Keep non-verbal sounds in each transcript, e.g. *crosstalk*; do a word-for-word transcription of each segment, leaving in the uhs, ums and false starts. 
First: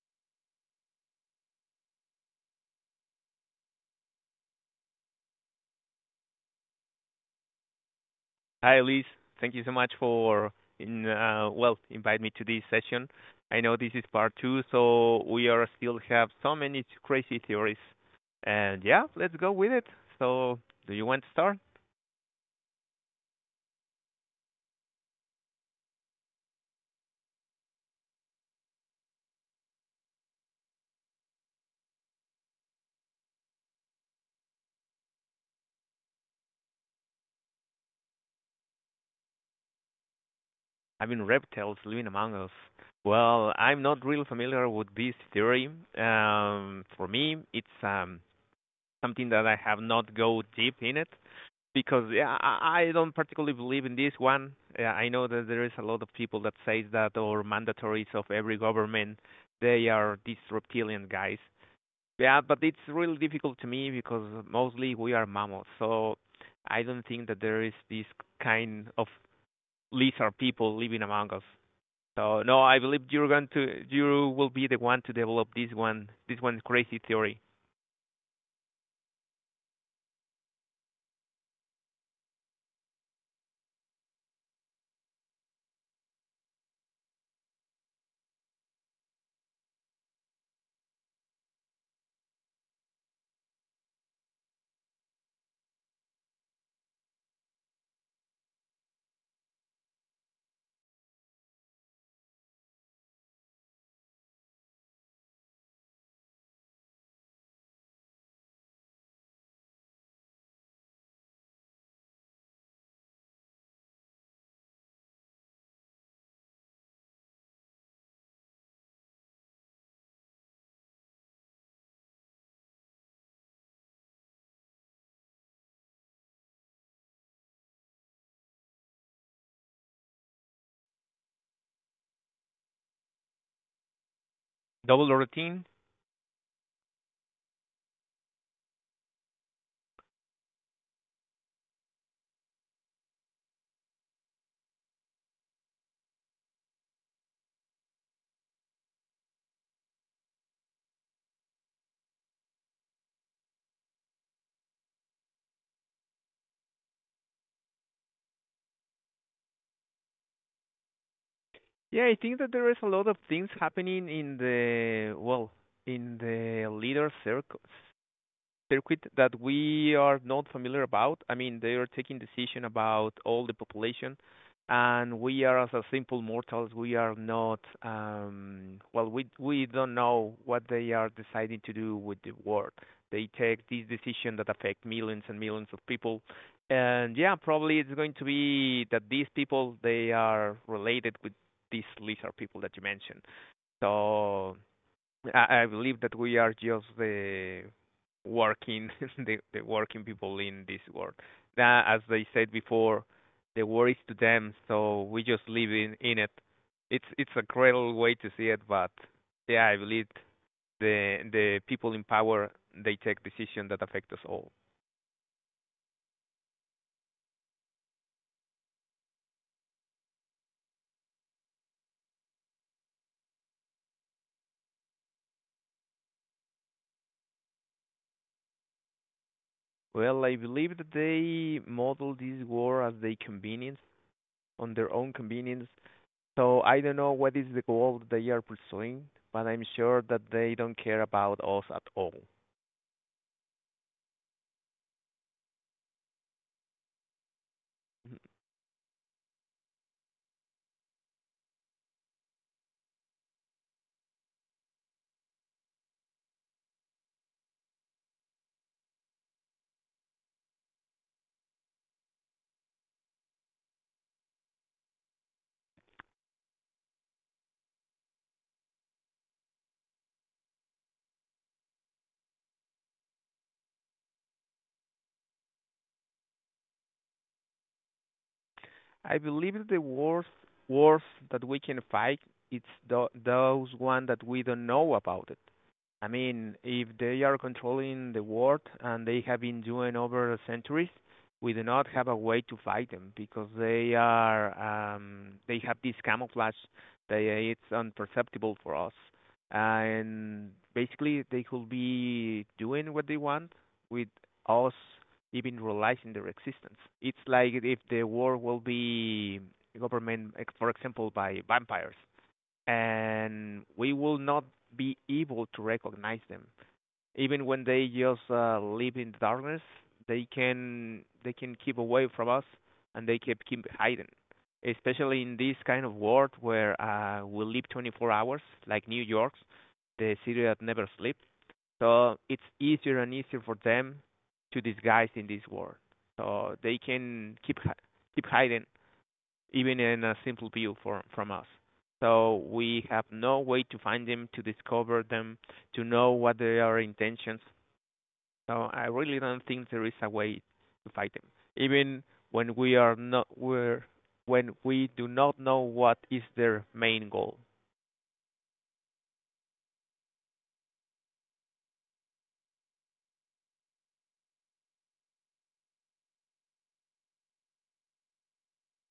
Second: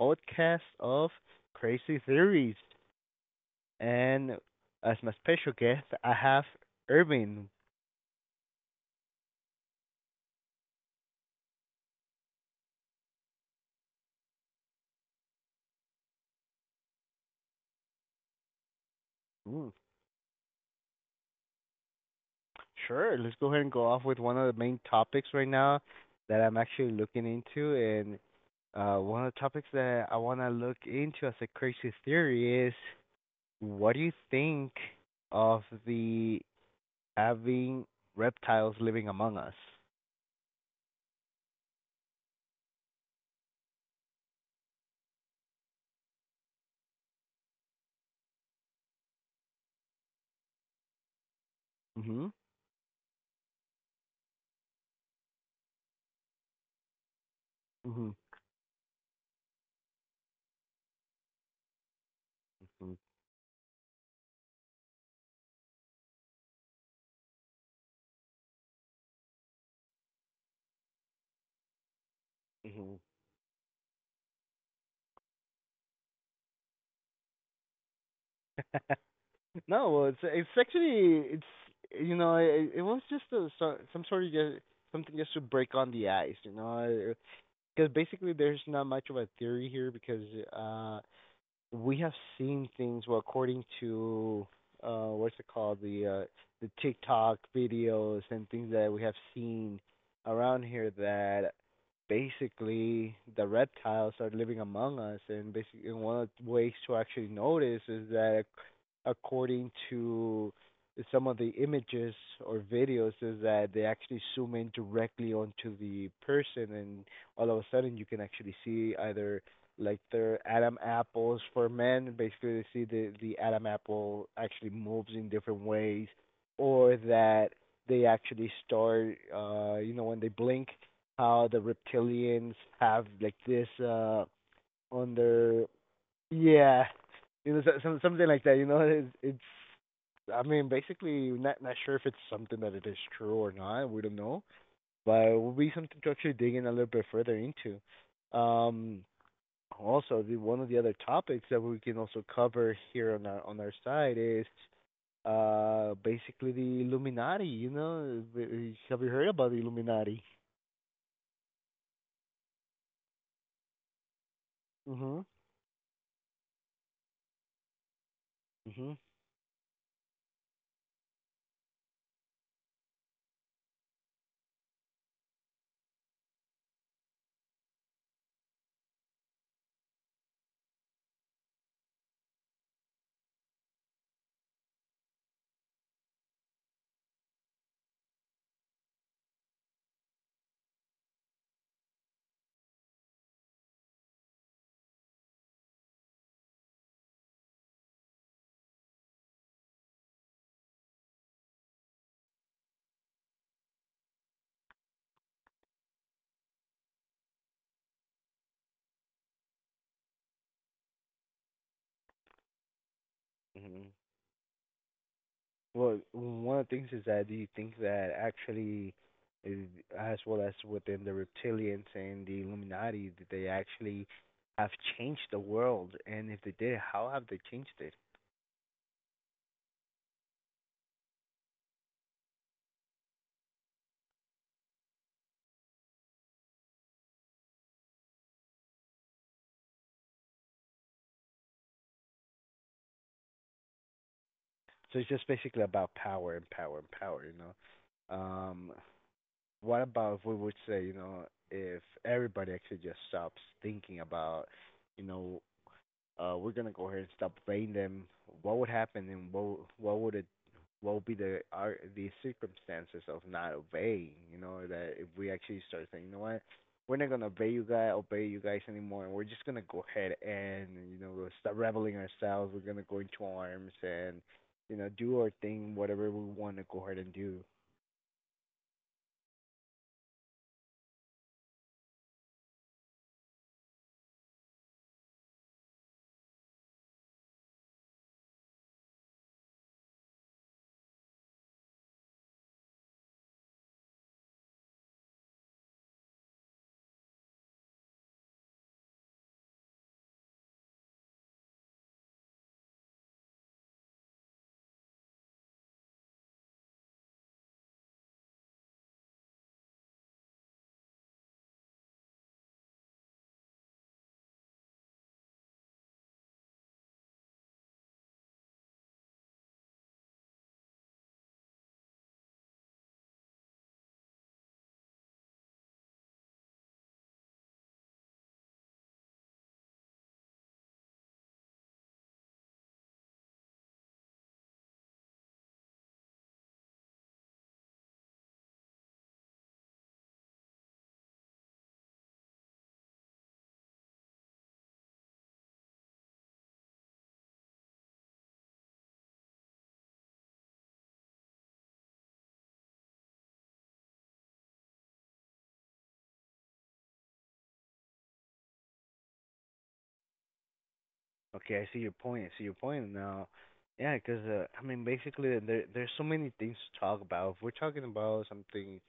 podcast of Crazy Theories. And as my special guest, I have Irving. Hi, Luis. Thank you so much for in, uh, well, invite me to this session. I know this is part two, so we are still have so many crazy theories. And yeah, let's go with Ooh, it. So do you want to start? sure, let's go ahead and go off with one of the main topics right now that I'm actually looking into. And uh, one of the topics that I want to look into as a crazy theory is what do you think of the having reptiles living among us? I mean, reptiles living among us. Well, I'm not really familiar with this theory. Um, for me, it's um, something that I have not go deep in it. Because hmm yeah, I, I don't particularly believe in this one. Yeah, I know that there is a lot of people that says that or mandatories hmm of every government they are these reptilian guys. Yeah, but it's really difficult to me because mostly we are mammals, so I don't think that there is this kind of lizard people living among us. So no, I hmm believe you're going to you will be the one to develop this one this one crazy theory. *laughs* No, well, it's it's actually it's you know it, it was just a so- some sort of just, something just to break on the ice, you know, because basically there's not much of a theory here because uh we have seen things. Well, according to uh, what's it called, the uh, the TikTok videos and things that we have seen around here, that basically the reptiles are living among us, and basically one of the ways to actually notice is that according to some of the images or videos is that they actually zoom in directly onto the person and all of a sudden you can actually see either like their Adam apples for men. Basically, they see the the Adam apple actually moves in different ways, or that they actually start, uh, you know, when they blink, how the reptilians have like this uh Double on routine. their yeah, you know, so- some something like that. You know, it's, it's I mean, basically, not not sure if it's something that it is true or not. We don't know, but it will be something to actually dig in a little bit further into. Um, also, the one of the other topics that we can also cover here on our on our side is uh basically the Illuminati. You know, Uh, have you heard about the Illuminati? Yeah, I think that there is a lot of things happening in the, Mhm. well, in the leader circle Mhm. circuit that we are not familiar about. I mean, they are taking decision about all the population, and we are as a simple mortals, we are not, um, well, we we don't know what they are deciding to do with the world. They take these decisions that affect millions and millions of people, and yeah, probably it's going to be that these people they are related with these lizard people that you mentioned. So I, I believe that we are just the working *laughs* the, the working people in this world. That, as they said before, the world is to them, so we just live in, in it. It's it's a cruel way to see it, but yeah, I believe the the people in power they take decisions that Mhm. affect us all. Well, one of the things is that do you think that actually, uh, as well as within the reptilians and the Illuminati, did they actually have changed the world? And if they did, how have they changed it? Well, I believe that they model this war as they convenience on their own convenience. So I don't know what is the goal they are pursuing, but I'm sure that they don't care about us at all. So it's just basically about power and power and power. You know. Um, What about if we would say, you know, if everybody actually just stops thinking about, you know, uh, we're gonna go ahead and stop paying them. What would happen, and what what would it, what would be the are the circumstances of not obeying? You know, that if we actually start saying, you know what, we're not gonna obey you guys, obey you guys anymore, and we're just gonna go ahead and you know we'll start reveling ourselves. We're gonna go into arms and you know do our thing, whatever we want to go ahead and do. I believe the worst wars that we can fight it's tho- those one that we don't know about it. I mean, if they are controlling the world and they have been doing over centuries, we do not have a way to fight them because they are um, they have this camouflage that it's unperceptible for us, and basically they could be doing what they want with us even realizing their existence. It's like if the world will be government, like, for example, by vampires, and we will not be able to recognize them. Even when they just uh, live in the darkness, they can they can keep away from us, and they keep keep hiding. Especially in this kind of world where uh, we live twenty-four hours, like New York's, the city that never sleeps. So it's easier and easier for them to disguise in this world. So they can keep keep hiding even in a simple view from from us. So we have no way to find them, to discover them, to know what their intentions. So I really don't think there is a way to fight them. Even when we are not we're, when we do not know what is their main goal. Okay, I see your point. I see your point now. Yeah, 'cause uh, I mean, basically, uh, there there's so many things to talk about. If we're talking about something,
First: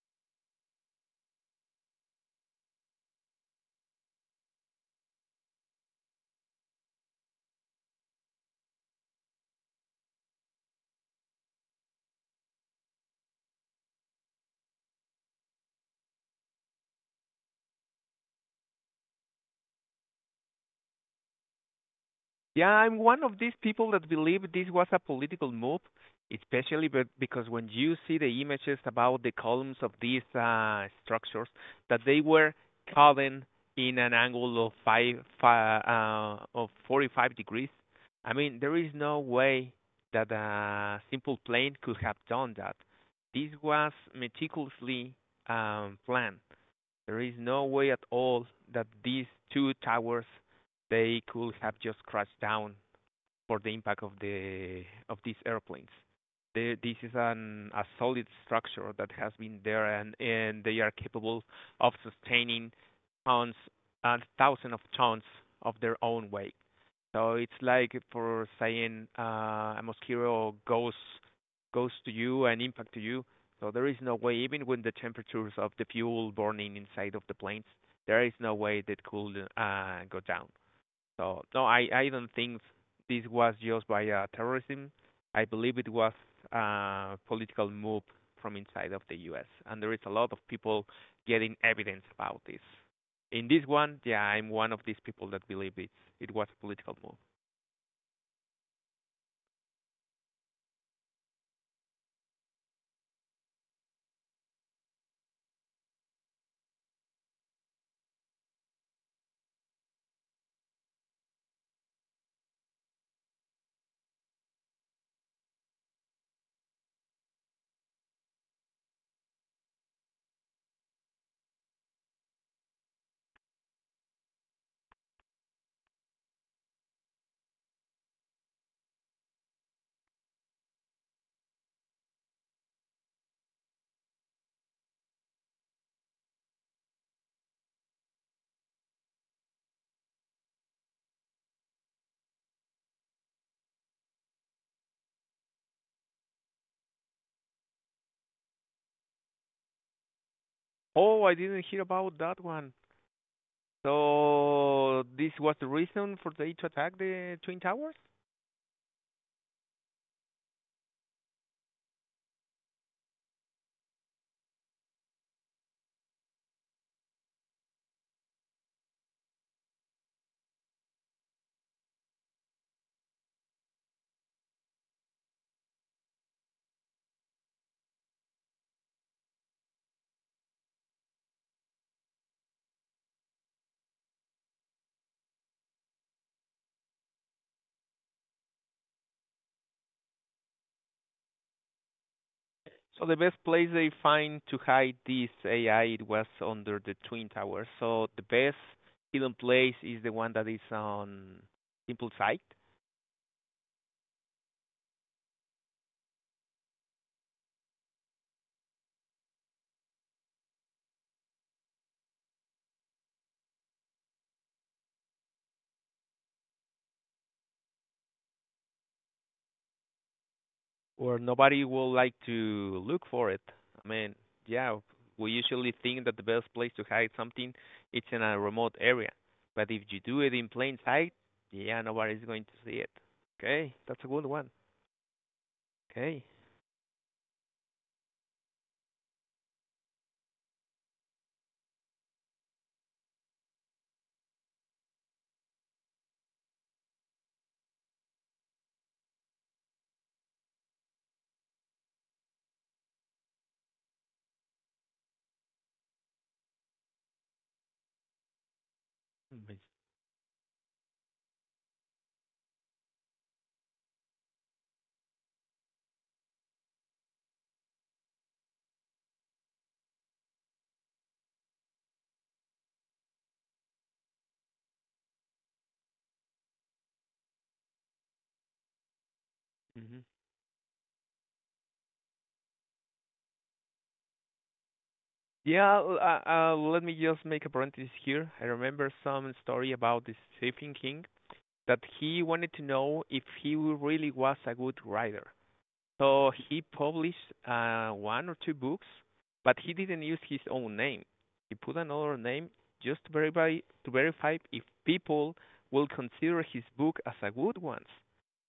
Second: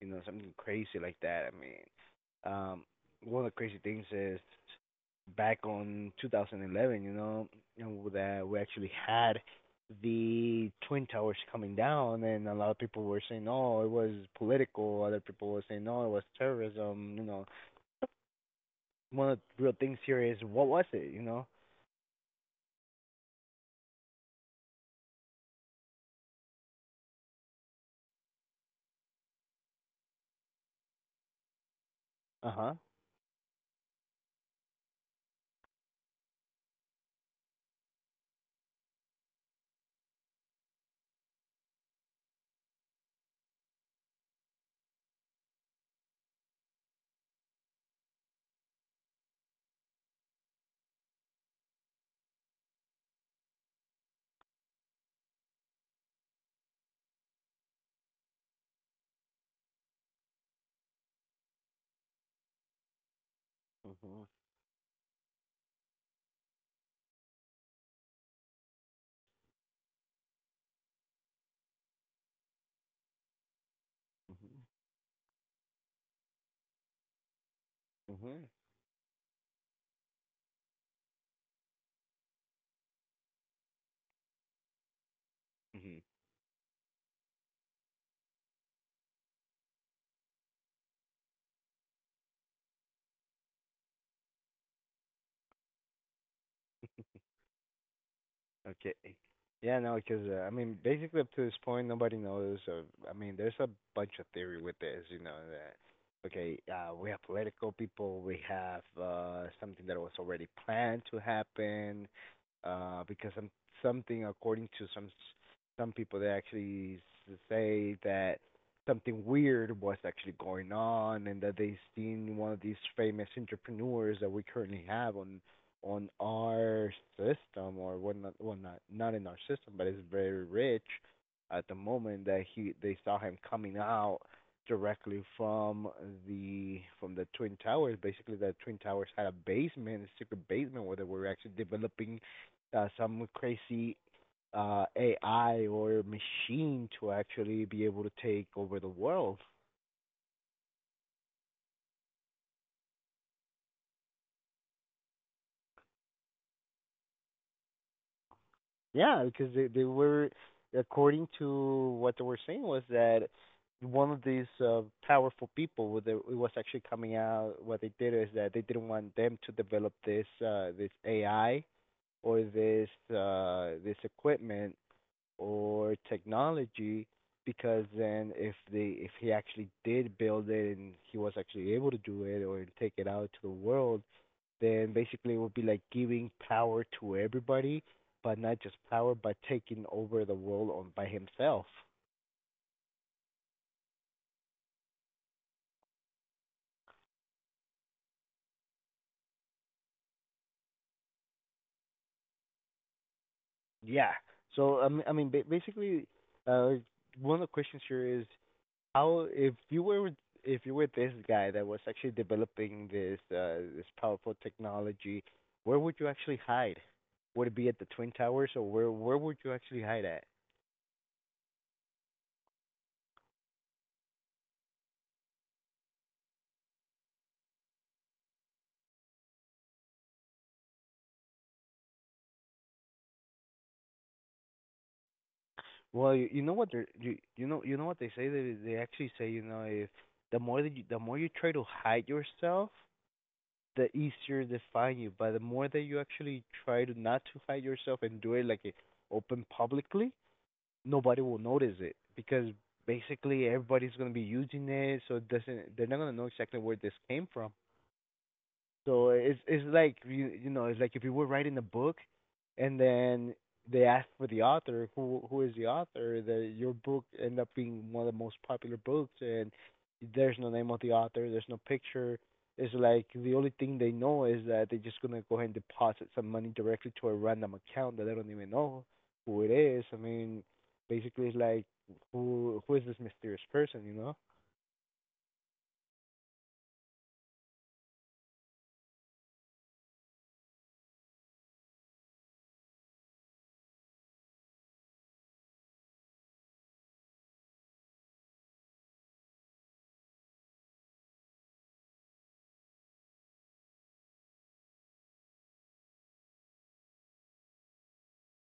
you know, something crazy like that, I mean, um, one of the crazy things is back on two thousand eleven, you know, you know, that we actually had the twin towers coming down, and a lot of people were saying, "No, it was political." Other people were saying, "No, it was terrorism." You know, one of the real things here is what was it? You know? Yeah, I'm one of these people that believe this was a political move, especially but because when you see the images about the columns of these uh, structures, that they were Uh calling in an angle of five, fi uh, of forty-five degrees. I mean, there is no way that a simple plane could have done that. This was meticulously um, planned. There is no way at all that these two towers they could have just crashed down for the impact of the of these airplanes. The, This is an a solid structure that has been there, and and they are capable of sustaining tons and huh. thousands of tons of their own weight. So it's like for saying uh, a mosquito goes goes to you and impact to you. So there is no way, Mhm. even when the temperatures of the fuel burning inside of the planes, there is Mhm. no way that could uh, go down. So no, I I don't think this was just by uh, terrorism. I believe it Mhm. was a political move from inside of the U S and there is a lot of people getting evidence about this. In this one, yeah, I'm one of these people that believe it it was a political move. Okay. Yeah, no, because uh, I mean, basically up to this point, nobody knows. Uh, I mean, there's a bunch of theory with this, you know. That okay, uh, we have political people, we have uh, something that was already planned to happen, uh, because some something according to some s- some people, they actually s- say that something weird was actually going on, and that they seen one of these famous entrepreneurs that we currently have on on our system or what not, well, not not in our system but it's very rich at the moment that he they saw him coming out directly from the from the twin towers. Basically the twin towers had a basement, a secret basement where they were actually developing uh, some crazy uh ai or machine to actually be able to take over the world. Oh, I didn't hear about that one. So this was the reason for they to attack the twin towers? Yeah, because they they were, according to what they were saying, was that one of these uh, powerful people, with the, it was actually coming out. What they did is that they didn't want them to develop this uh, this A I or this uh, this equipment or technology, because then if they if he actually did build it and he was actually able to do it or take it out to the world, then basically it would be like giving power to everybody, but not just power, but taking over the world on by himself. So the best place they find to hide this A I it was under the twin towers. So the best hidden place is the one that is on simple site Yeah. So I mean, I mean, ba- basically, uh, one of the questions here is how if you were with- if you were this guy that was actually developing this uh, this powerful technology, where would you actually hide? Would it be at the Twin Towers, or where where would you actually hide at? where nobody will like to look for it. I mean, yeah, we usually think that the best place to hide something it's in a remote area. But if you do it in plain sight, yeah, nobody's going to see it. Okay, that's a good one. Well, Okay. you, you know what they you you know you know what they say. They they actually say, you know, if the more that you, the more you try to hide yourself, the easier they find you. But the more that you actually try to not to hide yourself and do it like it open publicly, nobody will notice it because basically everybody's gonna be using it, so it doesn't they're not gonna know exactly where this came from. So it's it's like you you know it's like if you were writing a book, and then they ask for the author, who who is the author, the your book end up being one of the most popular books, and there's no name of the author, there's no picture. It's like the only thing they know is that they're just gonna go ahead and deposit some money directly to a random account that they don't even know who it is. I hmm mean, basically it's like who who is this mysterious person, you know? Yeah, l- uh, uh, let me just make a parenthesis here. I remember some story about this Stephen King that he wanted to know if he w- really was a good writer. So he published uh, one or two books, but he didn't use his own name. He put another name just to verify to verify if people will consider his book as a good one.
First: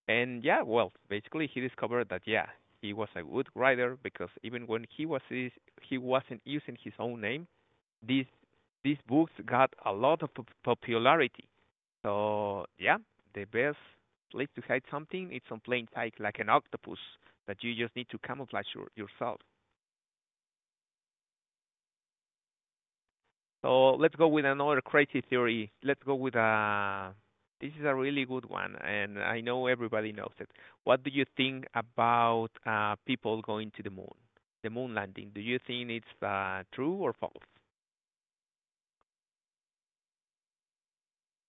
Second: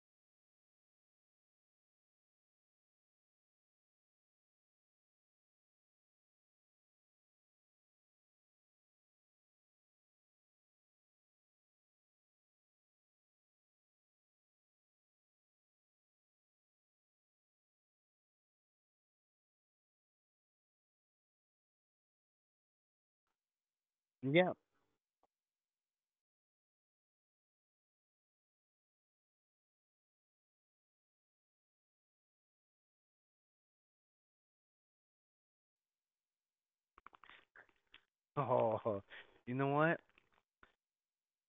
And yeah, well, basically he discovered that yeah, he was a good writer because even when he was is- he wasn't using his own name, these these books got a lot of popularity. So yeah, the best place to hide something it's on plain sight, like an octopus that you just need to camouflage your, yourself. So let's go with Yeah. another crazy theory. Let's go with a. This is a really good one, and I know everybody knows it. What do you think about uh, people going to the moon, the moon landing? Do you think it's uh, true or false? Oh, you know what?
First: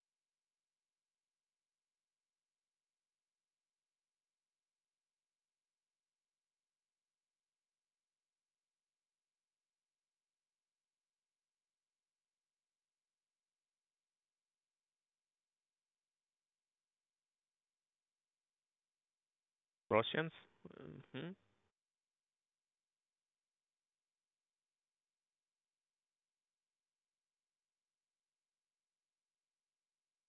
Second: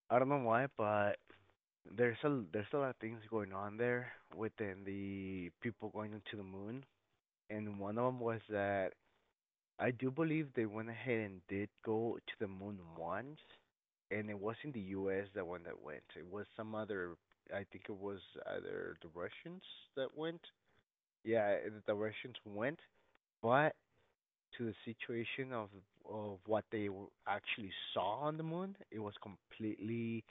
I don't know why, but there's a there's a lot of things going on there within the people going to the moon, and one of them was that I do believe they went ahead and did go to the moon once, and it wasn't the U S that one that went. It was some other. I think it was either the Russians that Russians? went. hmm Yeah, eh, the Russians went, but to the situation of of what they w- actually saw on the moon, it was completely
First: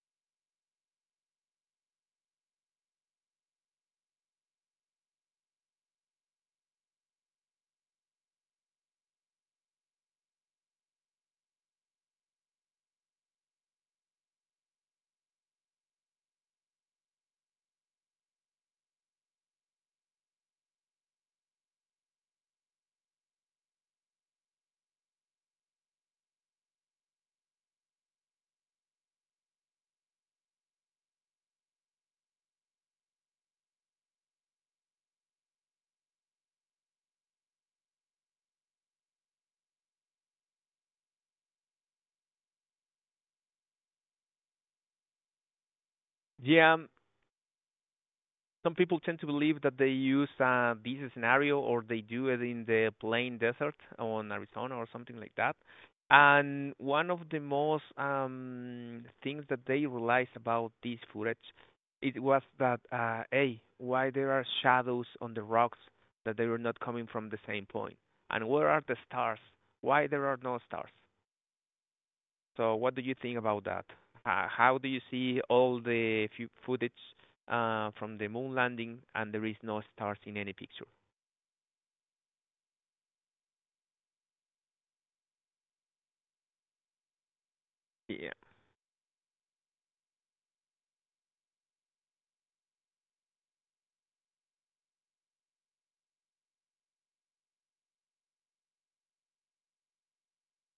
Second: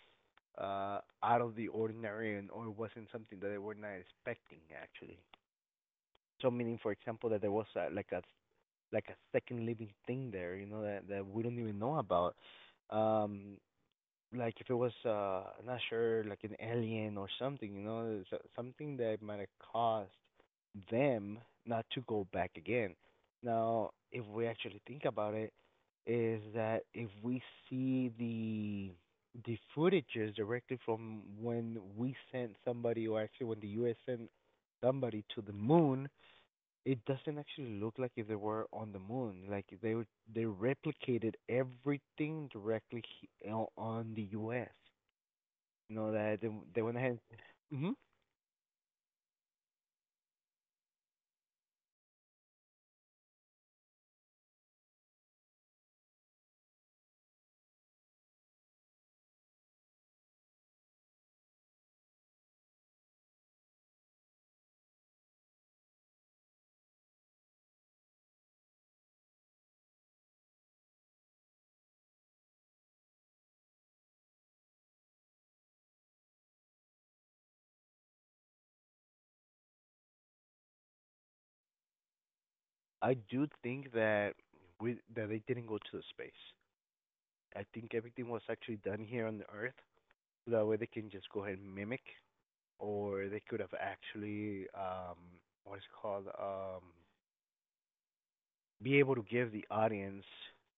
uh out of the ordinary and or wasn't something that they were not expecting actually. So meaning for example that there was a, like a like a second living thing there, you know, that that we don't even know about. Um like if it was uh I'm not sure like an alien or something, you know, so- something that might have caused them not to go back again. Now, if we actually think about it, is that if we see the the footages directly from when we sent somebody or actually when the U S sent somebody to the moon, it doesn't actually look like if they were on the moon. Like they were- they replicated everything directly he- you know, on the U S. You know that they, Yeah, they went ahead. Hmm some people tend to believe that they use uh, this scenario or they do it in the plain desert on Arizona or something like that. And one of the most um, things that they realized about this footage, it was that, uh, hey, why there are shadows on the rocks that they were not coming from the same point? And where are the stars? Why there are no stars? So what do you think about that? Ho- How do you see all the fu- footage uh, from the moon landing and there is no stars in any picture? I do think that we that they didn't go to the space. I think everything Yeah. was actually done here on the Earth. So that way they can just go ahead and mimic, or they could have actually um what is it called, um be able to give the audience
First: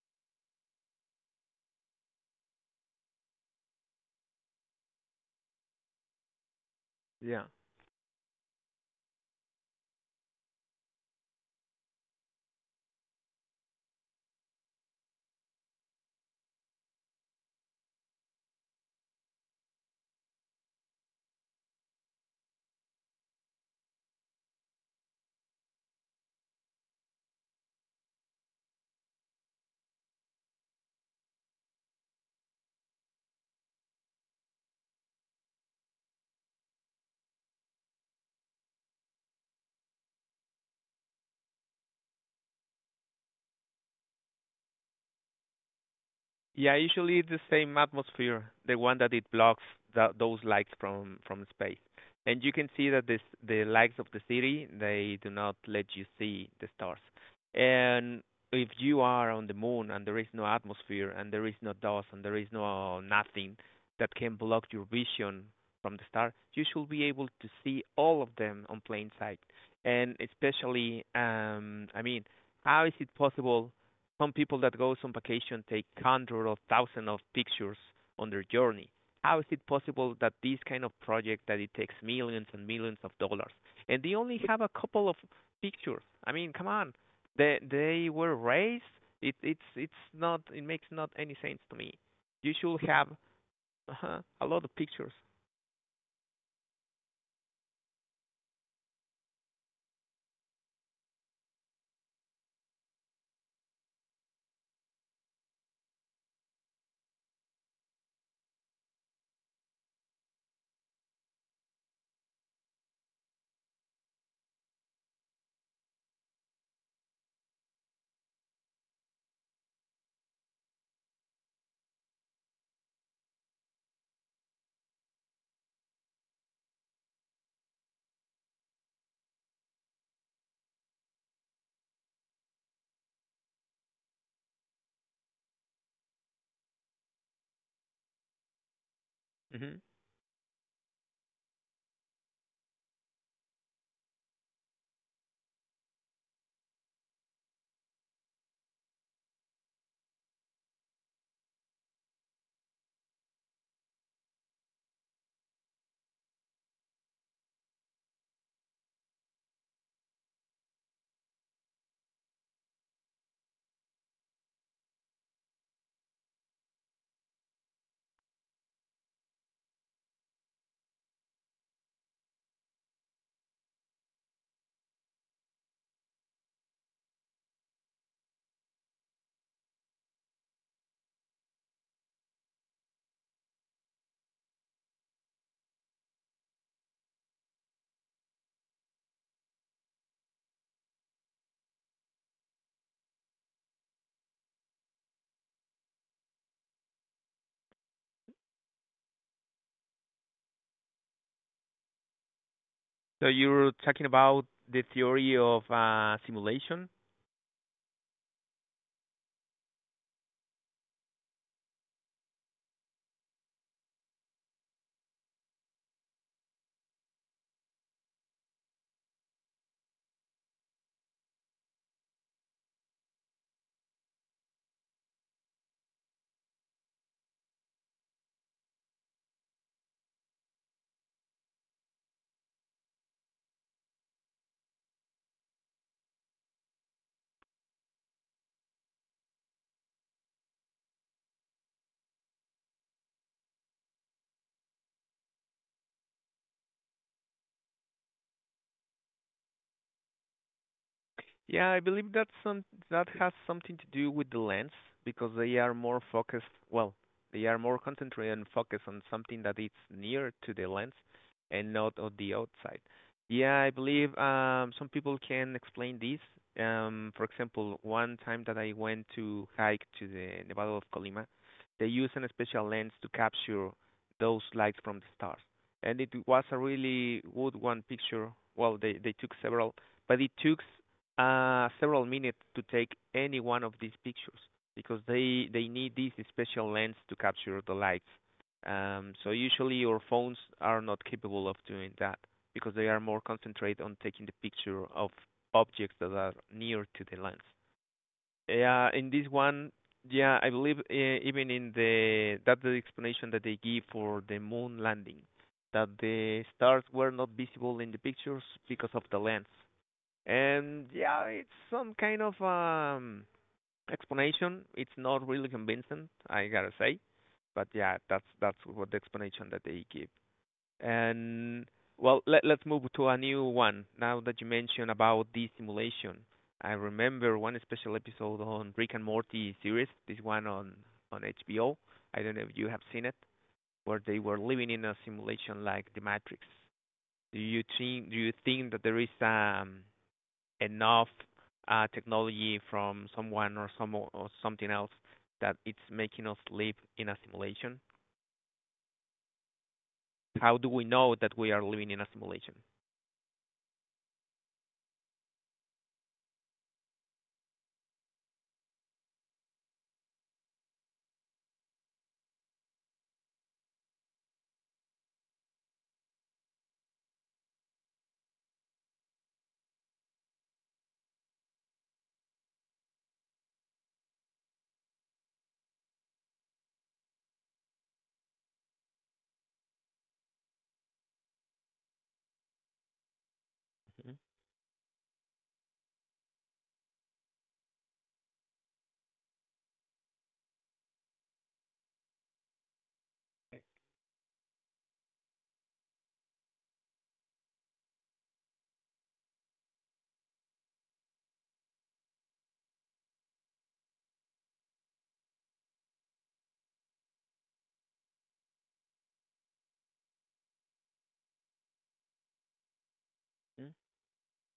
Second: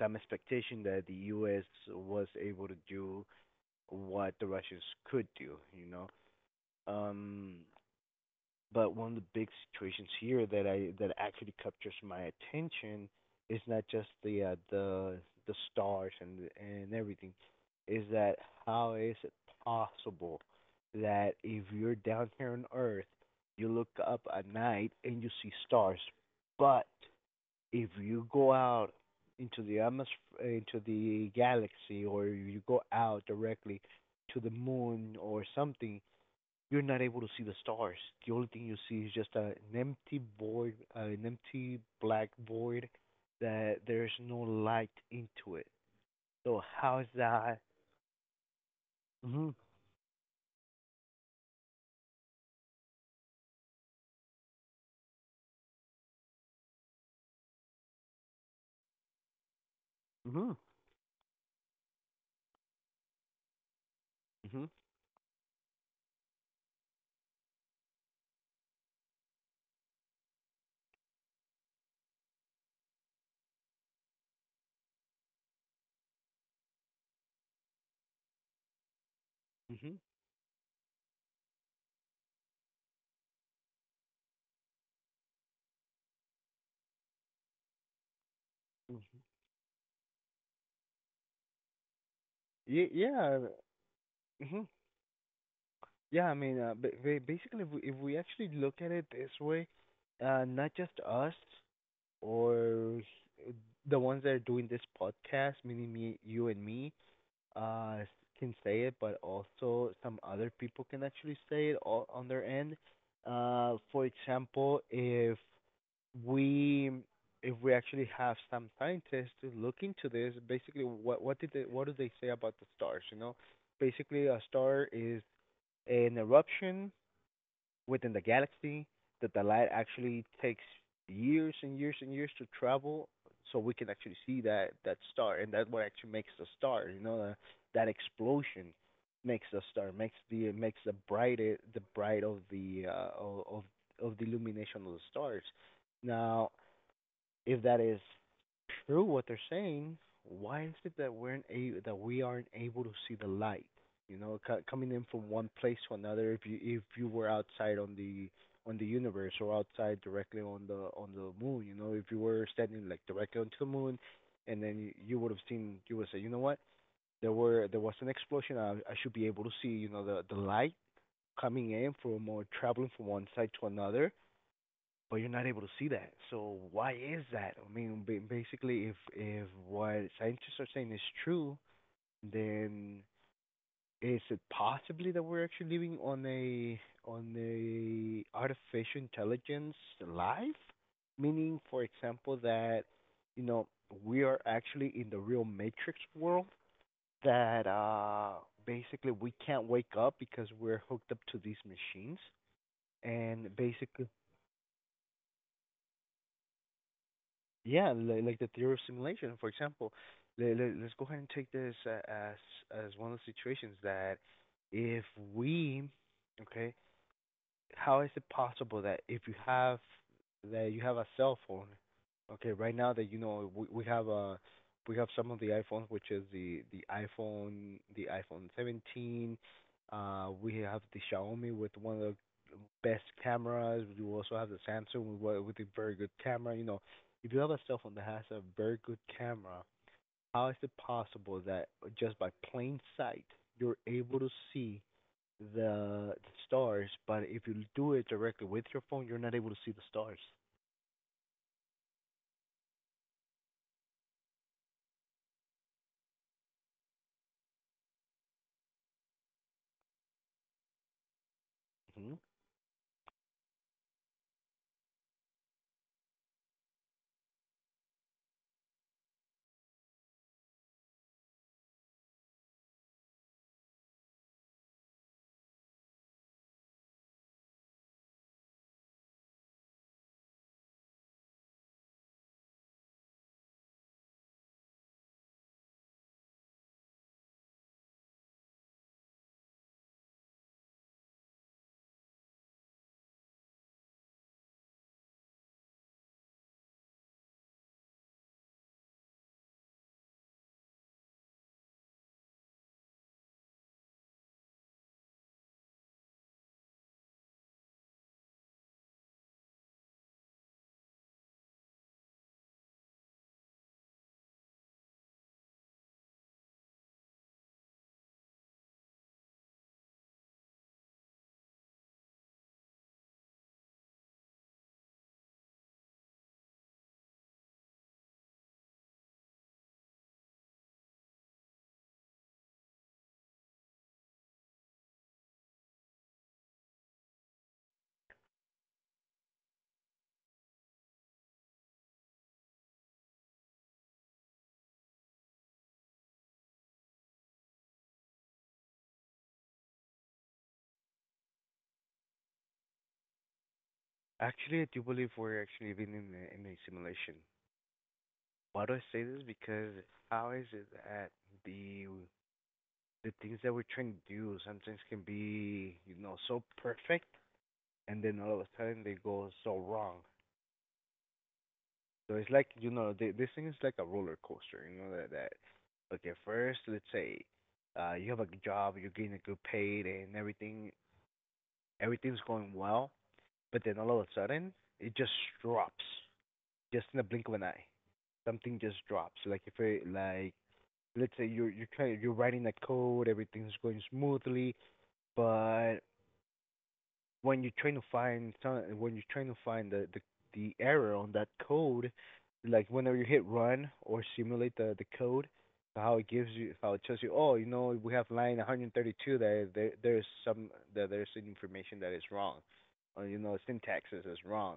some expectation that the U S was able to do what the Russians could do, you know. Yeah. Um, but one of the big situations here that I that actually captures my attention is not just the uh, the the stars and and everything, is that how is it possible that if you're down here on Earth, you look up at night and you see stars, but if you go out into the atmosphere, into the galaxy, or you go out directly to the moon or something, you're not able to see the stars. The only thing you see is just a, an empty void, uh, an empty black void that there's no light into it. So Yeah, how is usually it's the that? same atmosphere, the one that it Mhm. blocks tha those lights from from space. And you can see that this the lights of the city, they do not let you see the stars. And if you are on the moon and there is no Mhm. atmosphere and there is no dust and there is no nothing that can block Mhm. your vision from the star, you should be able to see all of them on plain sight. And especially, um, I mean, how is it possible some people that goes on vacation take hundreds of thousands of pictures on their journey. How is it Mhm. possible that this kind of project that it takes millions and millions of dollars and they only have a couple of pictures? I mean, come on. They they were raised. Mhm. It it's it's not it makes not any sense to me. You should Ye- have Yeah. uh a lot Mhm. of pictures. Yeah. I mean, uh, ba- ba- basically, if we, if we actually look at it this way, uh, not just us, or s- the ones that are doing this podcast, meaning me, you, and me, uh, s- can say it, but also some other people can actually say it all on their end. Uh, for example, if we if we actually have some scientists to look into this, basically, what what did they what do they say about the stars? You know, basically, a star is an eruption within the galaxy that the light actually takes years and years and years to travel so we can actually see that that star, and that's what actually makes the star, you know, that, that explosion makes the hmm star, makes the makes the bright the bright of the uh, of of the illumination of the stars. Now, if that is true what they're saying, why is it that we're a that we aren't able to see the light? You know, co- coming in from one place to another. If you if you were outside on the on the universe, or outside directly on the on the moon, you know, if you were standing like directly onto the moon, and then you, you would have seen, you would say, you know what, there were there was an explosion. I I should be able to see, you know, the the light coming in from or traveling from one side to another, but you're not able to see that. So why is that? I mean, ba- basically, if if what scientists are saying is true, then is it possibly that we're actually living on a on a artificial intelligence life? Meaning, for example, that you know we are actually in the real matrix world, that uh basically we can't wake up because we're hooked up to these machines, So and you're talking basically. about the theory of uh, simulation. Yeah, li- like the theory of simulation, for example. Le- le- Let's go ahead and take this uh, as as one of the situations that if we, okay, how is it possible that if you have that you have a cell phone, okay, right now that you know we, we have a we have some of the iPhones, which is the the iPhone the iPhone seventeen. Uh, we have the Xiaomi with one of the best cameras. We also have the Samsung with wa- with a very good camera. You know, if you have a cell phone that has a very good camera, how is it possible that just by plain sight you're able to see the stars, but if you do it directly with your phone, you're not able to see the stars. Yeah, I believe that's some that has something to do with the lens because they are more focused. Well, they are more concentrated and focused on something that is near to the lens and not on Hmm. the outside. Yeah, I believe um, some people can explain this. Um, for example, one time that I went to hike to the Nevado of Colima, they use an special lens to capture those lights from the stars, and it was a really good one picture. Well, they they took several, but it took uh, several minutes to take any one of these pictures because they they need this special lens to capture the lights. Um, so usually your phones are not capable of doing that because they are more concentrated on taking the picture of objects that are near to the lens. Yeah, in this one, yeah, I believe uh, even in the that's the explanation that they give for the moon landing, that the stars were not visible in the pictures because of the lens. And yeah, it's some kind of um explanation. It's not really convincing, I gotta say. But yeah, that's that's what the explanation that they give. And well, let let's move to a new one. Now that you mentioned about this simulation, I remember one special episode on Rick and Morty series. This one on on H B O. I don't know if you have seen it, where they were living in a simulation like the Matrix. Do you think do you think that there is um enough uh, technology from someone or some or something else that it's making us live in a simulation? How do we know that we are living in a simulation? Actually, I do believe we're actually living in a, in a simulation. Why do I say this? Because how is it that the the things that we're trying to do sometimes can be, you know, so perfect, and then all of a sudden they go so wrong. So it's like, you know, th this thing is like a roller coaster. You know that that okay, first let's say uh you have a good job, you're getting a good paid and everything, everything's going well, but then all of a sudden it just drops, just in the blink of an eye. Something just drops. So, like if it like let's say you're you're trying you're writing a code, everything's going smoothly, but when you're trying to find some, when you're trying to find the, the the error on that code, like whenever you hit run or simulate the the code, how it gives you how it tells you, oh, you know, we have line one hundred thirty-two that there there's some that there's some information that is wrong, or you know, Mm-hmm. syntaxes is wrong.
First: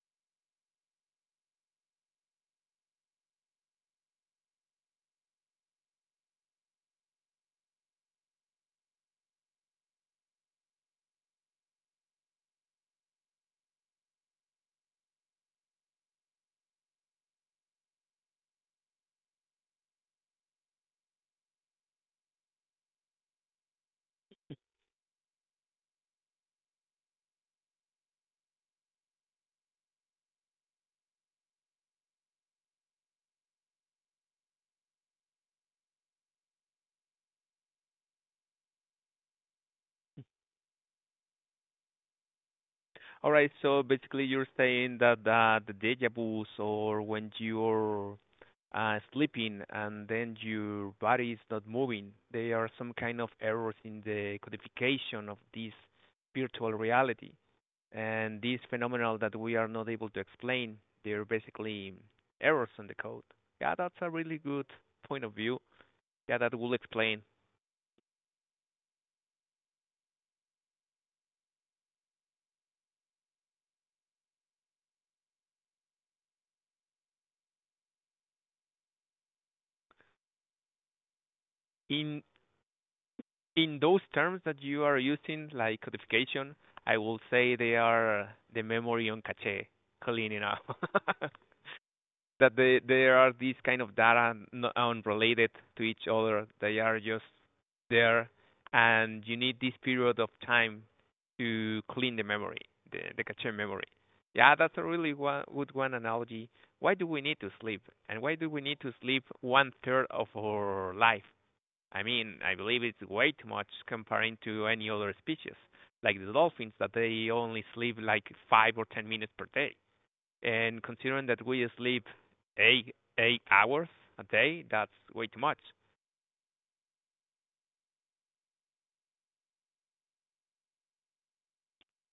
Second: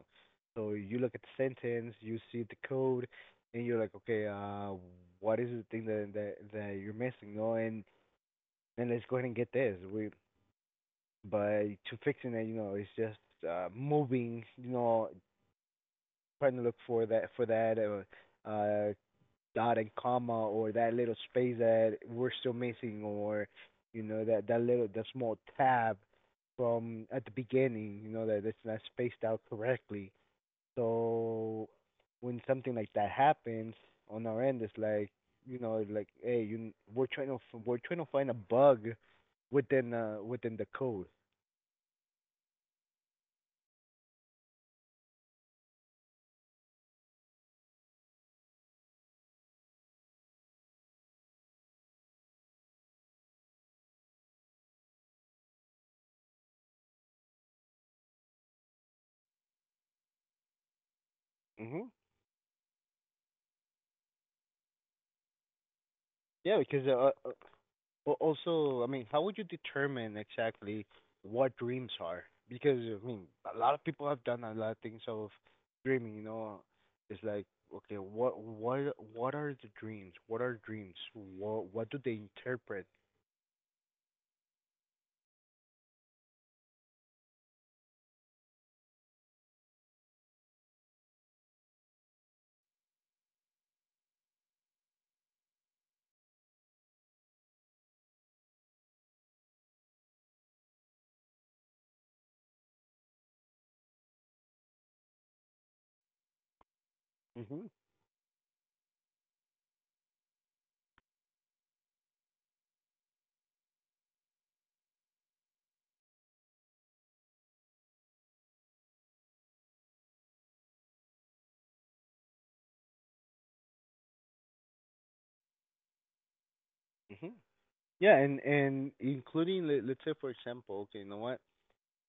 So you look at the sentence, you see the code, and you're like, okay, uh, what is the thing that that that you're missing? No, and and let's go ahead and get this. We but to fixing it, you know, it's just uh, moving, you know, trying to look for that for that uh, uh, dot and comma or that little space that we're still missing, or you know that that little that small tab from at the beginning, you know that it's not spaced out correctly. So when something like that happens on our end, it's like, you know, like hey, you we're trying to f- we're trying to find a bug within uh within the code. All right, so basically you're saying that uh, the deja vu's or when you're uh, sleeping and then your body is not moving, there are some kind of errors in the codification of this virtual reality. And these phenomena that we are not able to explain, they're Mhm. basically errors in the code. Yeah, that's a really good point of view. Yeah, that Yeah, will because uh, explain. uh, al- also, I mean, how would you determine exactly what dreams are? Because I mean, a lot of people have done a lot of things of dreaming. You know, it's like, okay, what, what, what are the dreams? What are dreams? What, what do they In interpret? in those terms that you are using, like codification, I will say they are the memory on cache cleaning up. *laughs* That they, there are these kind of data unrelated to each other. They are just there, and you need this period of time to clean the memory, the, the cache memory. Yeah, that's a really one, good one analogy. Why do we need to Mhm, sleep? And why do we need to sleep one third of our life? I mean, I believe it's way too much comparing to any other species, like the dolphins that they only sleep like five or ten minutes per day. And considering that we sleep eight eight hours a day, that's way too much. mhm. Yeah, and and including let, let's say for example, okay, you know what?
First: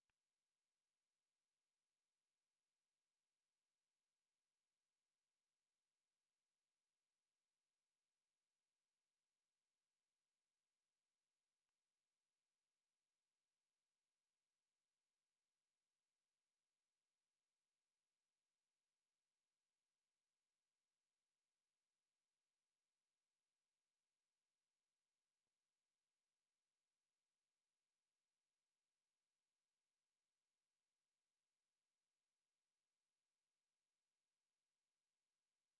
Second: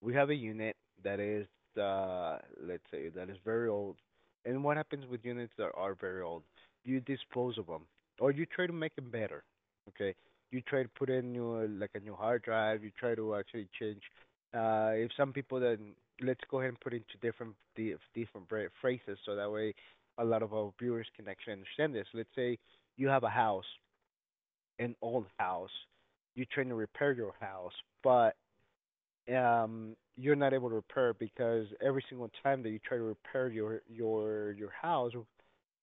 We have a unit that is uh let's say that is very old. And what happens with units that are very old, you dispose of them or you try to make them better. Okay, you try to put in new, like a new hard drive. You try to actually change, uh if some people then let's go ahead and put into different the different bra- phrases so that way a lot of our viewers can actually understand this. Let's say you have a house, an old house. You're trying to repair your house, but um you're not able to repair, because every single time that you try to repair your your your house,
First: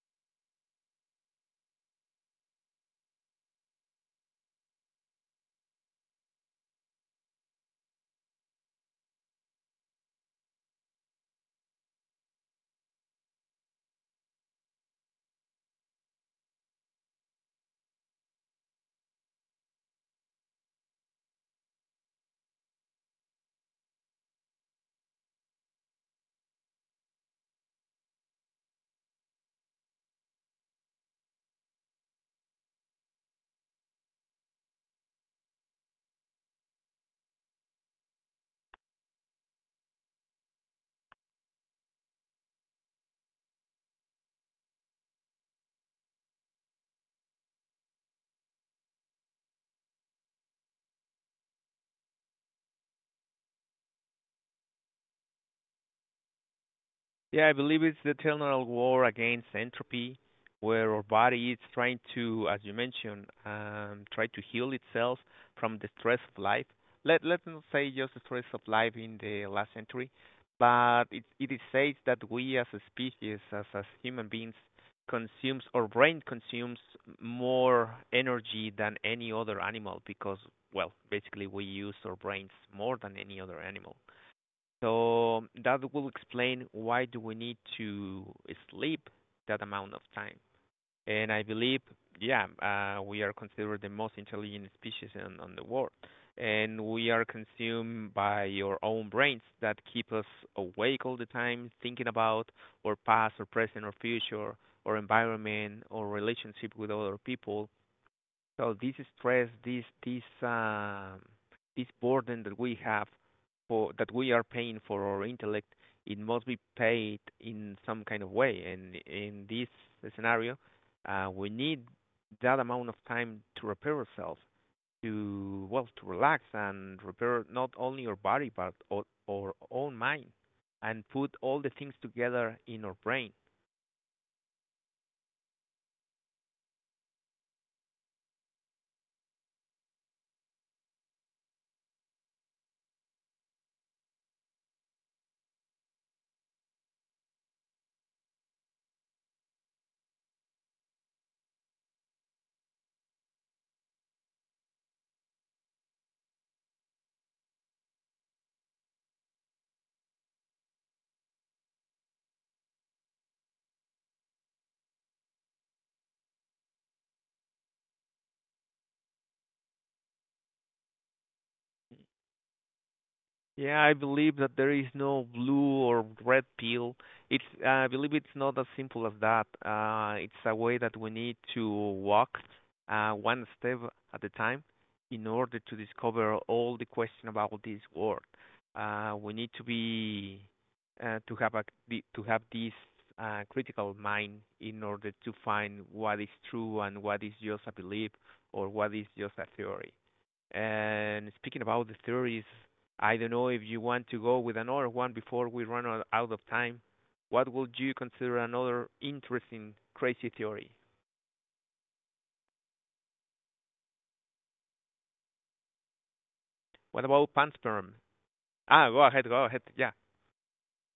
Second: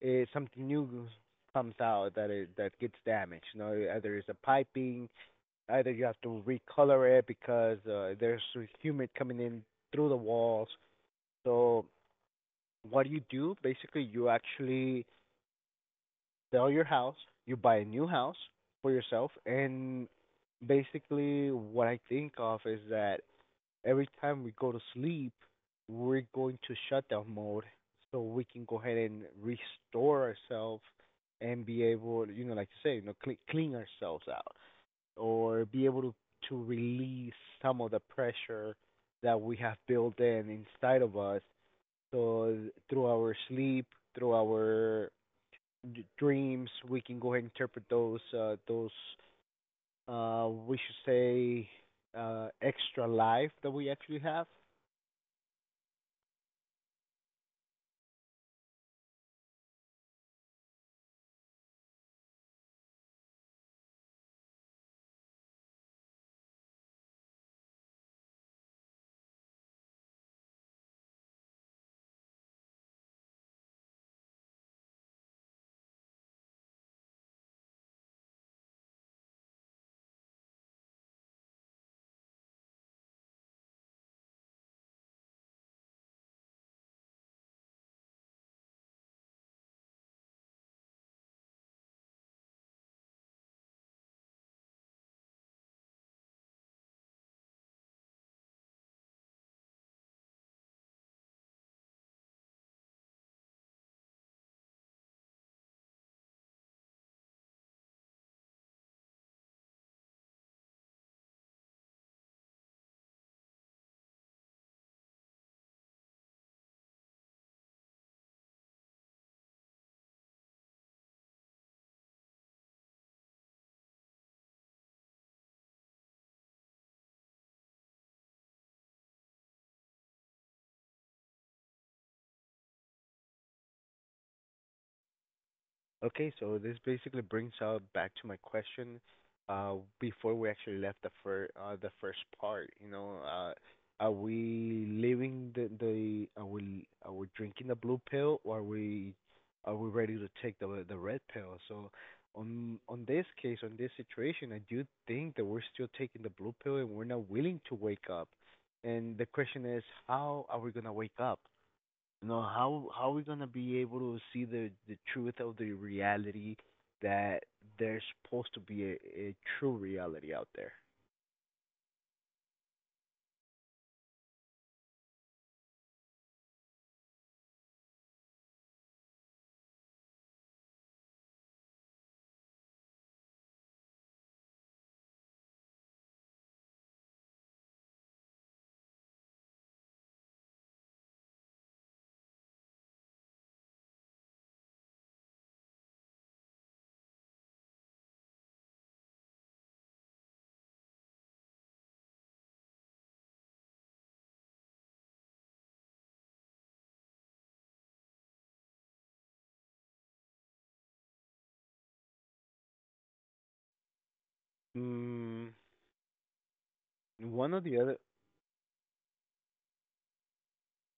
it, something new comes out that it that gets damaged, you know, either it's a piping, either you have to recolor it because uh, there's humid coming in through the walls. So what do you do? Basically, you actually sell your house, you buy a new house for yourself. And basically what I think of is that every time we go to sleep, we're going to shutdown mode so we can go ahead and restore ourselves and be able, you know, like you say, you know, clean, clean ourselves out, or be able to, to release some of the pressure that we have built in inside of us. So through our sleep, through our d- dreams, we can go ahead and interpret those, uh, those, uh, we should say, uh, extra life that we actually have. Yeah, I believe it's the eternal war against entropy, where our body is trying to, as you mentioned, um, try to heal itself from the stress of life. Let let's not say just the stress of life in the last century, but it it is says that we as a species, as as human beings, consumes our brain consumes more energy than any other animal because, well, basically we use our brains more than any other animal. So that will explain why do we need to sleep that amount of time. And I believe, yeah, uh, we are considered the most intelligent species on, on the world. And we are consumed by our own brains that keep us awake all the time, thinking about our past or present or future, or environment or relationship with other people. So this stress, this this um, this burden that we have for that we are paying for our intellect, it must be paid in some kind of way. And in this scenario, uh, we need that amount of time to repair ourselves, to well, to relax and repair not only our body but our, our own mind, and put all the things together in our brain. Okay, so this basically brings us back to my question, uh, before we actually left the fir- uh, the first part. You know, uh, are we living the the are we are we drinking the blue pill, or are we are we ready to take the the red pill? So on on this case, on this situation, I do think that we're still taking the blue pill and we're not willing to wake up. And the question is, how are we gonna wake up? No, how how are we gonna be able to see the the truth of the reality that there's supposed to be a, a true reality out there? Yeah, I believe that there is no blue or red pill. It's I believe it's not as simple as that. Uh, it's a way that we need to walk uh, one step at a time in order to discover all the question about this world. Uh, we need to be uh, to have a the- to have this uh, critical mind in order to find what is true and what is just a belief or what is just a theory. And speaking about the theories, I don't know if you want to go with another one before we run out out of time. What would you consider another interesting crazy theory? Mm, What about one or the pansperm? other. Ah, go ahead, go ahead. Yeah,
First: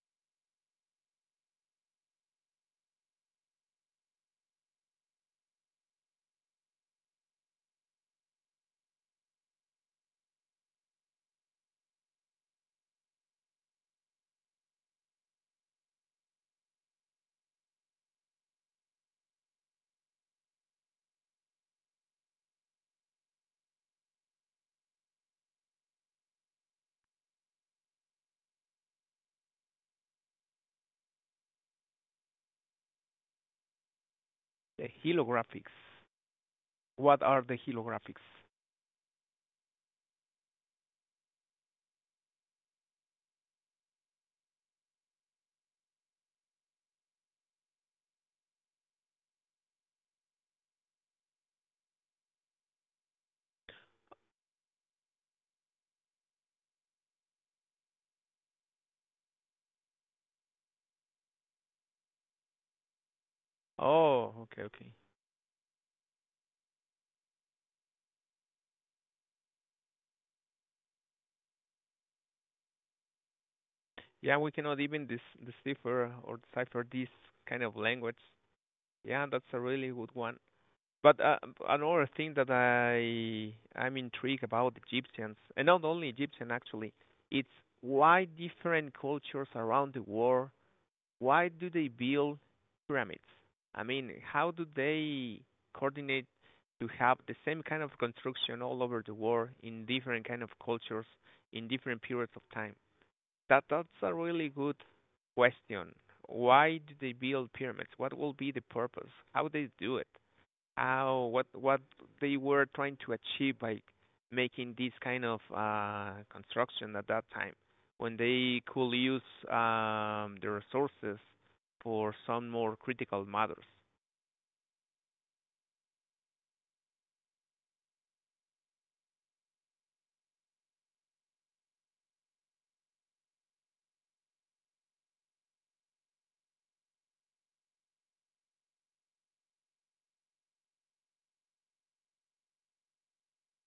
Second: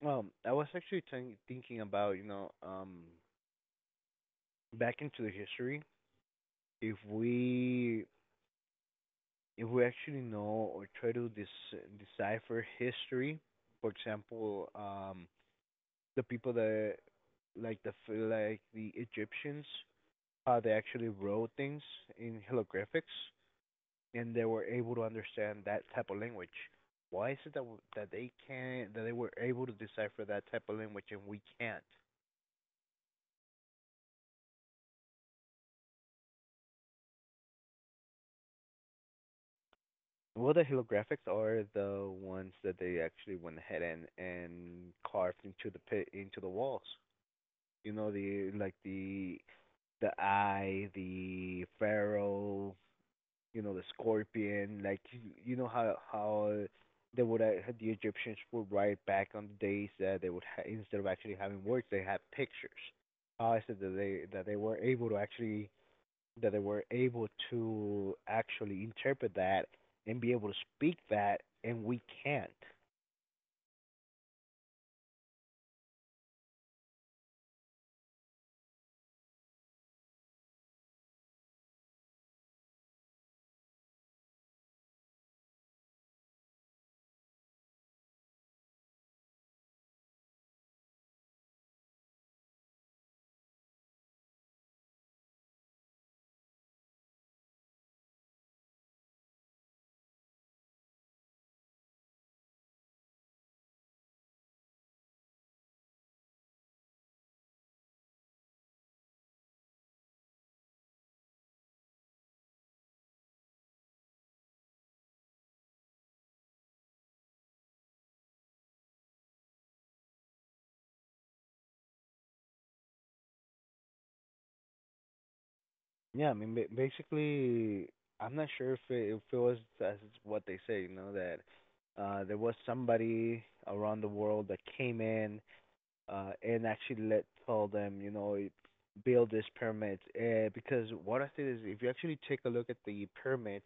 Um, I was actually think thinking about, you know, um back into the history, if we if we actually know or try to dis- decipher history, for example, um the people that like the f- like the Egyptians, uh, they actually wrote things in holographics, and they were able to understand that type of language. Why is it that w- that they can't that they were able to decipher that type of language and we can't? the holographics. What are the holographics? Well, the holographics are the ones that they actually went ahead and and carved into the pit into the walls. You know, the like the the eye, the pharaoh, you know the scorpion, like you you know how how they would uh, the Egyptians would write back on the days that they would ha- instead of actually having words they had pictures. How is it that they Oh, that they okay, were okay. able to actually that they were able to actually interpret that and be able to speak that and we can't? Yeah, we cannot even dis decipher or decipher this kind of language. Yeah, that's a really good one. But uh, another thing that I I'm intrigued about Egyptians, and not only Egyptian actually, it's why different cultures around the world, why do they build pyramids? I mean, how do they coordinate to have the same kind of construction all over the world in different kind of cultures in different periods of time? That that's a really good question. Why do they build pyramids? What will be the purpose? How they do it? Oh, what what they were trying to achieve by making this kind of uh, construction at that time, when they could use um, the resources for some more critical matters. Yeah, I mean, ba- basically, I'm not sure if it, if it was, that's what they say, you know, that uh there was somebody around the world that came in, uh, and actually let tell them, you know, build this pyramid. Uh, because what I said is, if you actually take a look at the pyramids,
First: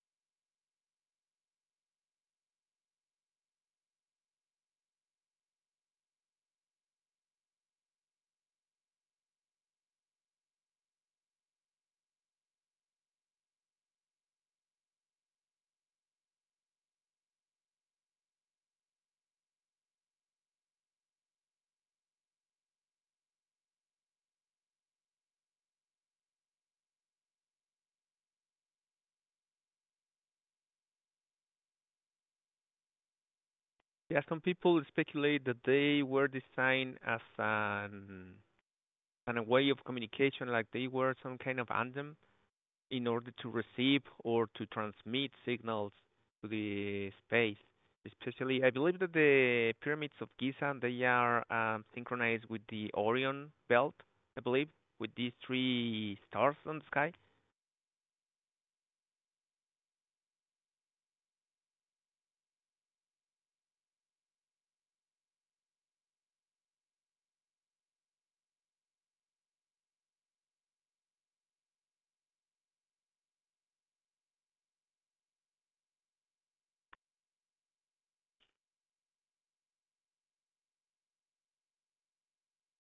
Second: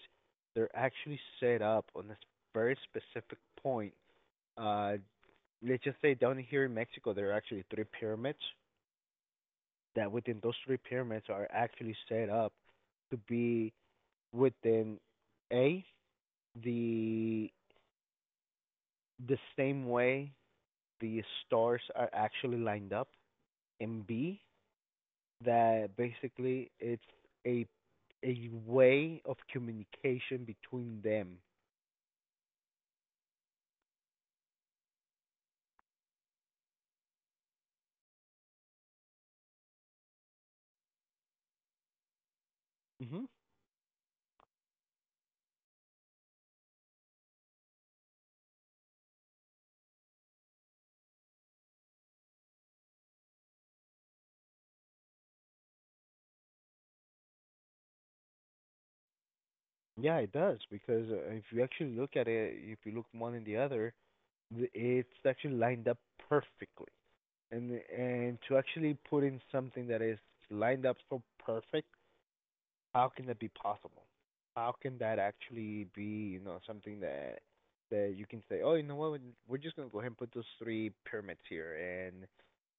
they're actually set up on this very specific point. Uh, let's just say down here in Mexico, there are actually three pyramids. That within those three pyramids are actually set up to be within a the the same way the stars are actually lined up, and b that basically it's a a way of communication between them. Yeah, some people speculate that they were designed as an, an a way of communication, like they were some kind of anthem in Mhm. order to receive or to transmit signals to the space. Especially, I believe that the pyramids of Giza, they are um, synchronized with the Orion belt, I believe, with these three stars on the sky. Yeah, it does because, uh, if you actually look at it, if you look one and the other, th- it's actually lined up perfectly. And and to actually put in something that is lined up so perfect, how can that be possible? How can that actually be, you know, something that that you can say, oh, you know what, we're just gonna go ahead and put those three pyramids here, and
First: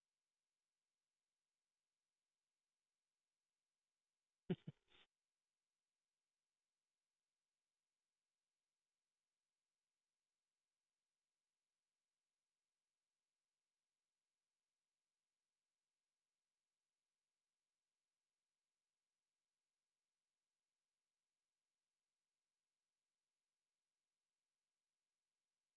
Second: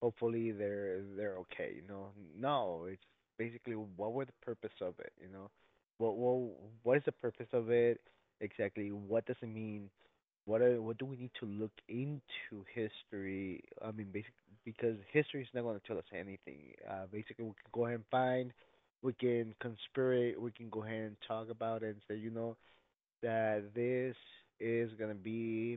hopefully they're they're okay, you know? No, it's basically what were the purpose of it, you know? What what what is the purpose of it exactly? What does it mean? What are, what do we need to look into history? I mean, basically, because history is not going to tell us anything. Uh, basically, we can go ahead and find, we can conspirate, we can go ahead and talk about it and say, you know, that this is gonna be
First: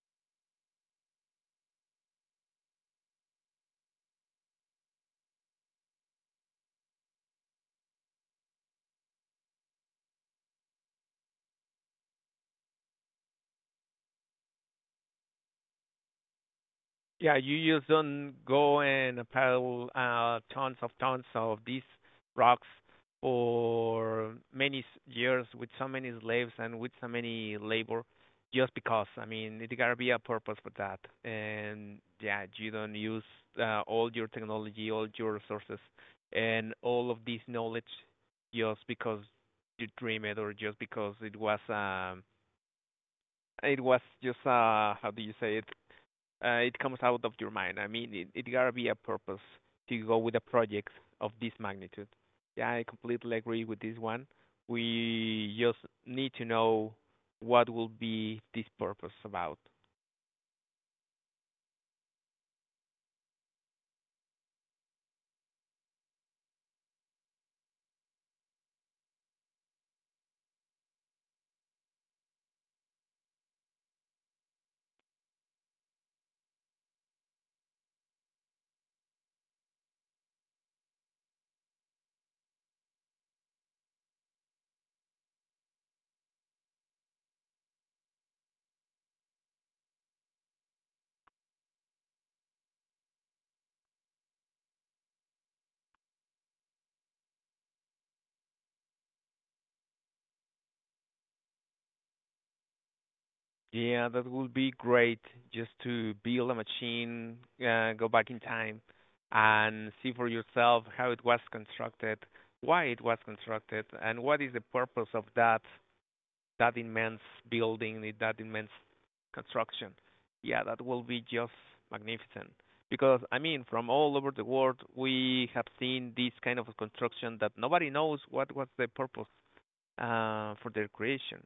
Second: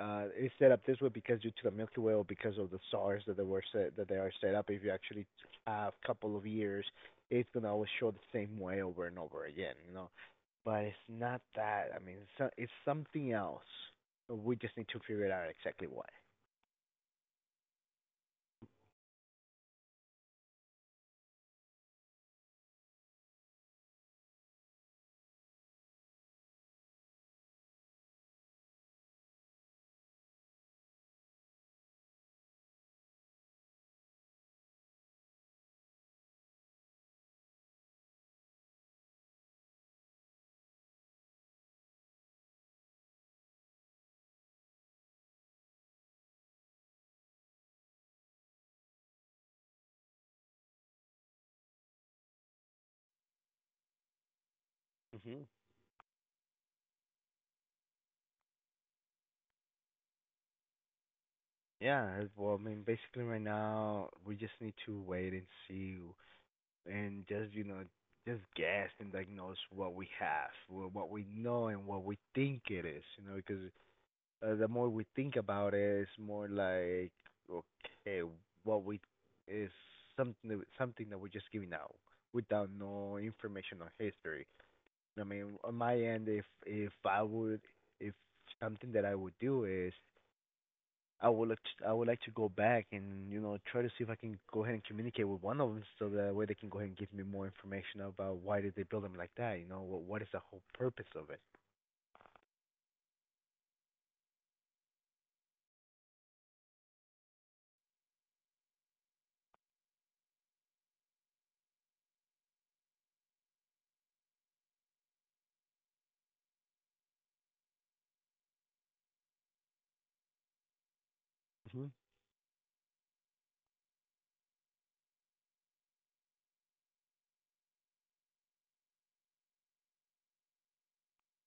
uh it's set up this way because due to the Milky Way or because of the stars that they were set, that they are set up. If you actually have a couple of years, it's gonna always show the same way over and over again, you know. But it's not that. I mean, it's so- it's something else. We just need to figure out exactly what. Yeah, you just don't go and pile uh, tons of tons of these rocks for many s- years with so many slaves and with so many labor just because. I mean, it gotta be a purpose for that. And yeah, you don't use uh, all your technology, all your resources, and all of this knowledge just because you dream it or just because it was um it was just uh how do you say it uh, it comes out of your mind. I mean, it, it gotta be a purpose to go with a project of this magnitude. Yeah, I completely agree with this one. Mhm. We just need to know what will be this purpose about. Yeah, well, I mean, basically right now we just need to wait and see and just you know just guess and diagnose what we have, wh- what we know, and what we think it is. You know, because uh, the more we think about it, it's more like okay, what we is something that, something that we're just giving out without no information or history. I mean, on my end, if if I would, if something that I would do is I would like to, I would like to go back and, you know, try to see if I can go ahead and communicate with one of them so that way they can go ahead and give me more information about why did they build them like that. You know, what what is the whole purpose of it? Yeah, that would be great just to build a machine, uh, go back in time and see for yourself how it was constructed, why it was constructed, and what is the purpose of that that immense building, that immense construction. Yeah, that will be just Mhm. magnificent. Because, I mean, from all over the world, we have seen this kind of construction that nobody knows what was the purpose uh, for their creation,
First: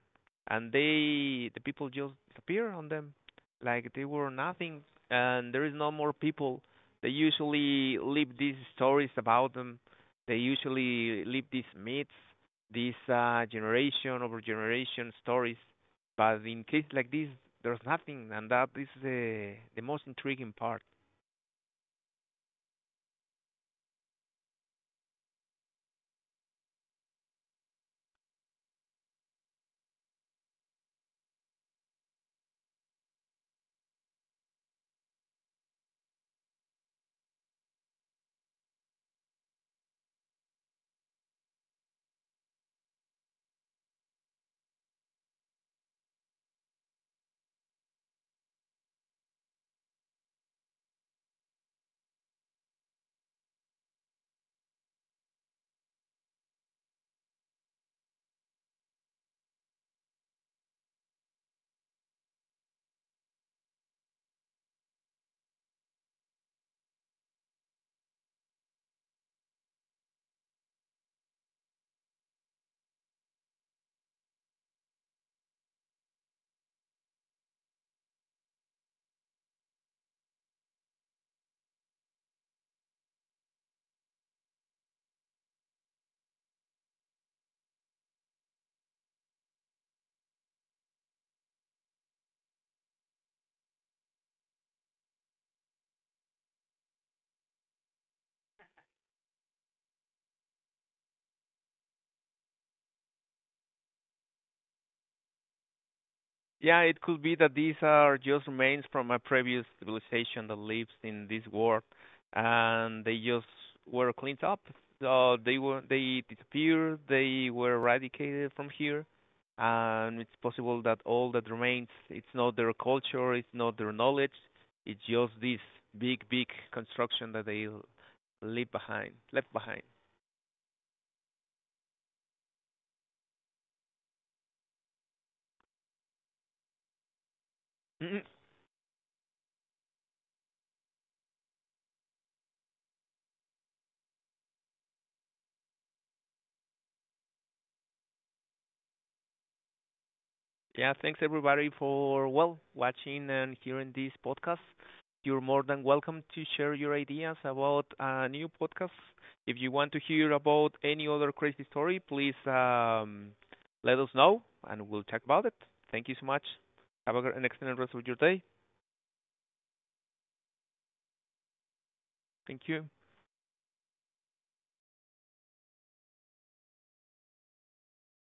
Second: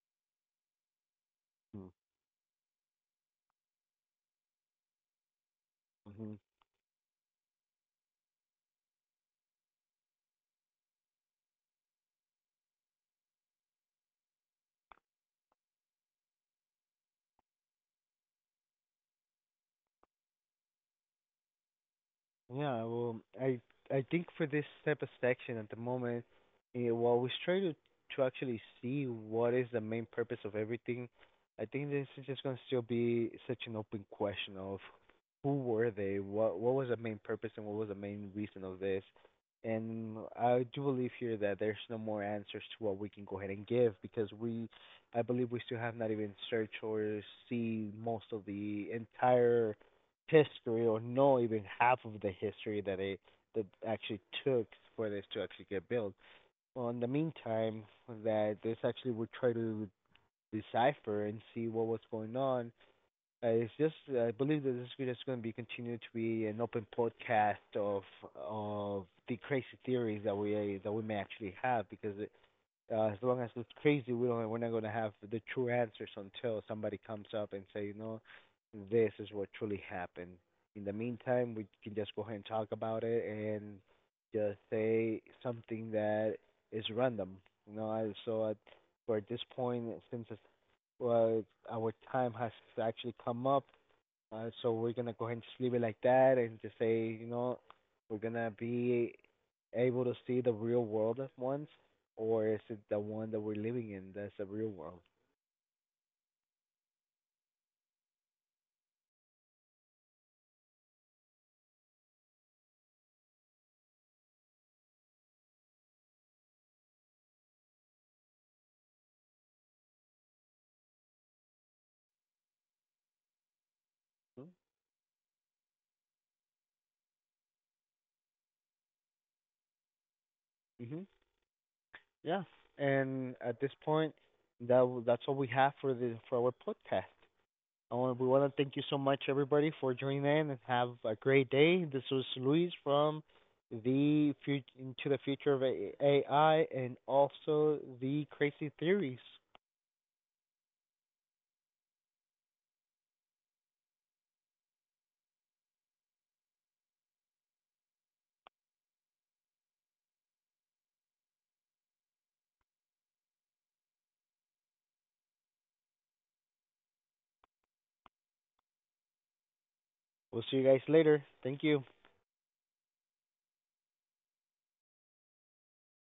and they the people just disappear on them, like they were nothing, and there is no more Mhm. people. They usually leave these stories about them. They usually leave these myths, these uh, generation over generation stories. But in case like this, there's nothing, and that is the the most intriguing part. Yeah, well, I I think for this type of section at the moment, eh, while we always try to to actually see what is the main purpose of everything, I think this is just gonna still be such an open question of who were they, what what was the main purpose, and what was the main reason of this. And I do believe here that there's no more answers to what we can go ahead and give because we, I believe we still have not even searched or see most of the entire history or know even half of the history that it, that actually took for this to actually get built. Well, in the meantime, that this actually would try to decipher and see what was going on. Uh, it's just I believe that this video is going to be continued to be an open podcast of of the crazy theories that we, that we may actually have because it, uh, as long as it's crazy, we don't we're not gonna have the true answers until somebody comes up and say, you know, this is what truly happened. In the meantime, we can just go ahead and talk about it and just say something that is random. You know, I, so at, for at this point, since it's, well, our time has actually come up, uh, so we're gonna go ahead and just leave it like that and just say, you know, we're gonna be able to see the real world at once, or is it the one that we're living in that's the real world? Yeah, it could be that these are just remains from a previous civilization that lives in this world, and they just were cleaned up. So they were they disappeared. They were eradicated from here, and it's possible that all that remains it's not their culture, it's not their knowledge, it's just this big big construction that they l- leave behind, left behind. Mhm. Yeah. And at this point, that that's all we have for the for our podcast. I want we want *laughs* to thank you so much everybody for joining in and have a great day. This was Luis from the future into the future of A I and also the crazy theories. Yeah, thanks everybody for, well, watching and hearing this podcast. You're more than welcome to share your ideas about uh, new podcasts. If you want to hear about any other crazy story, please um, let us know and we'll talk about it. Thank you so much. Have a, gr- an excellent rest of your day. We'll see you guys later. Thank you. Thank you.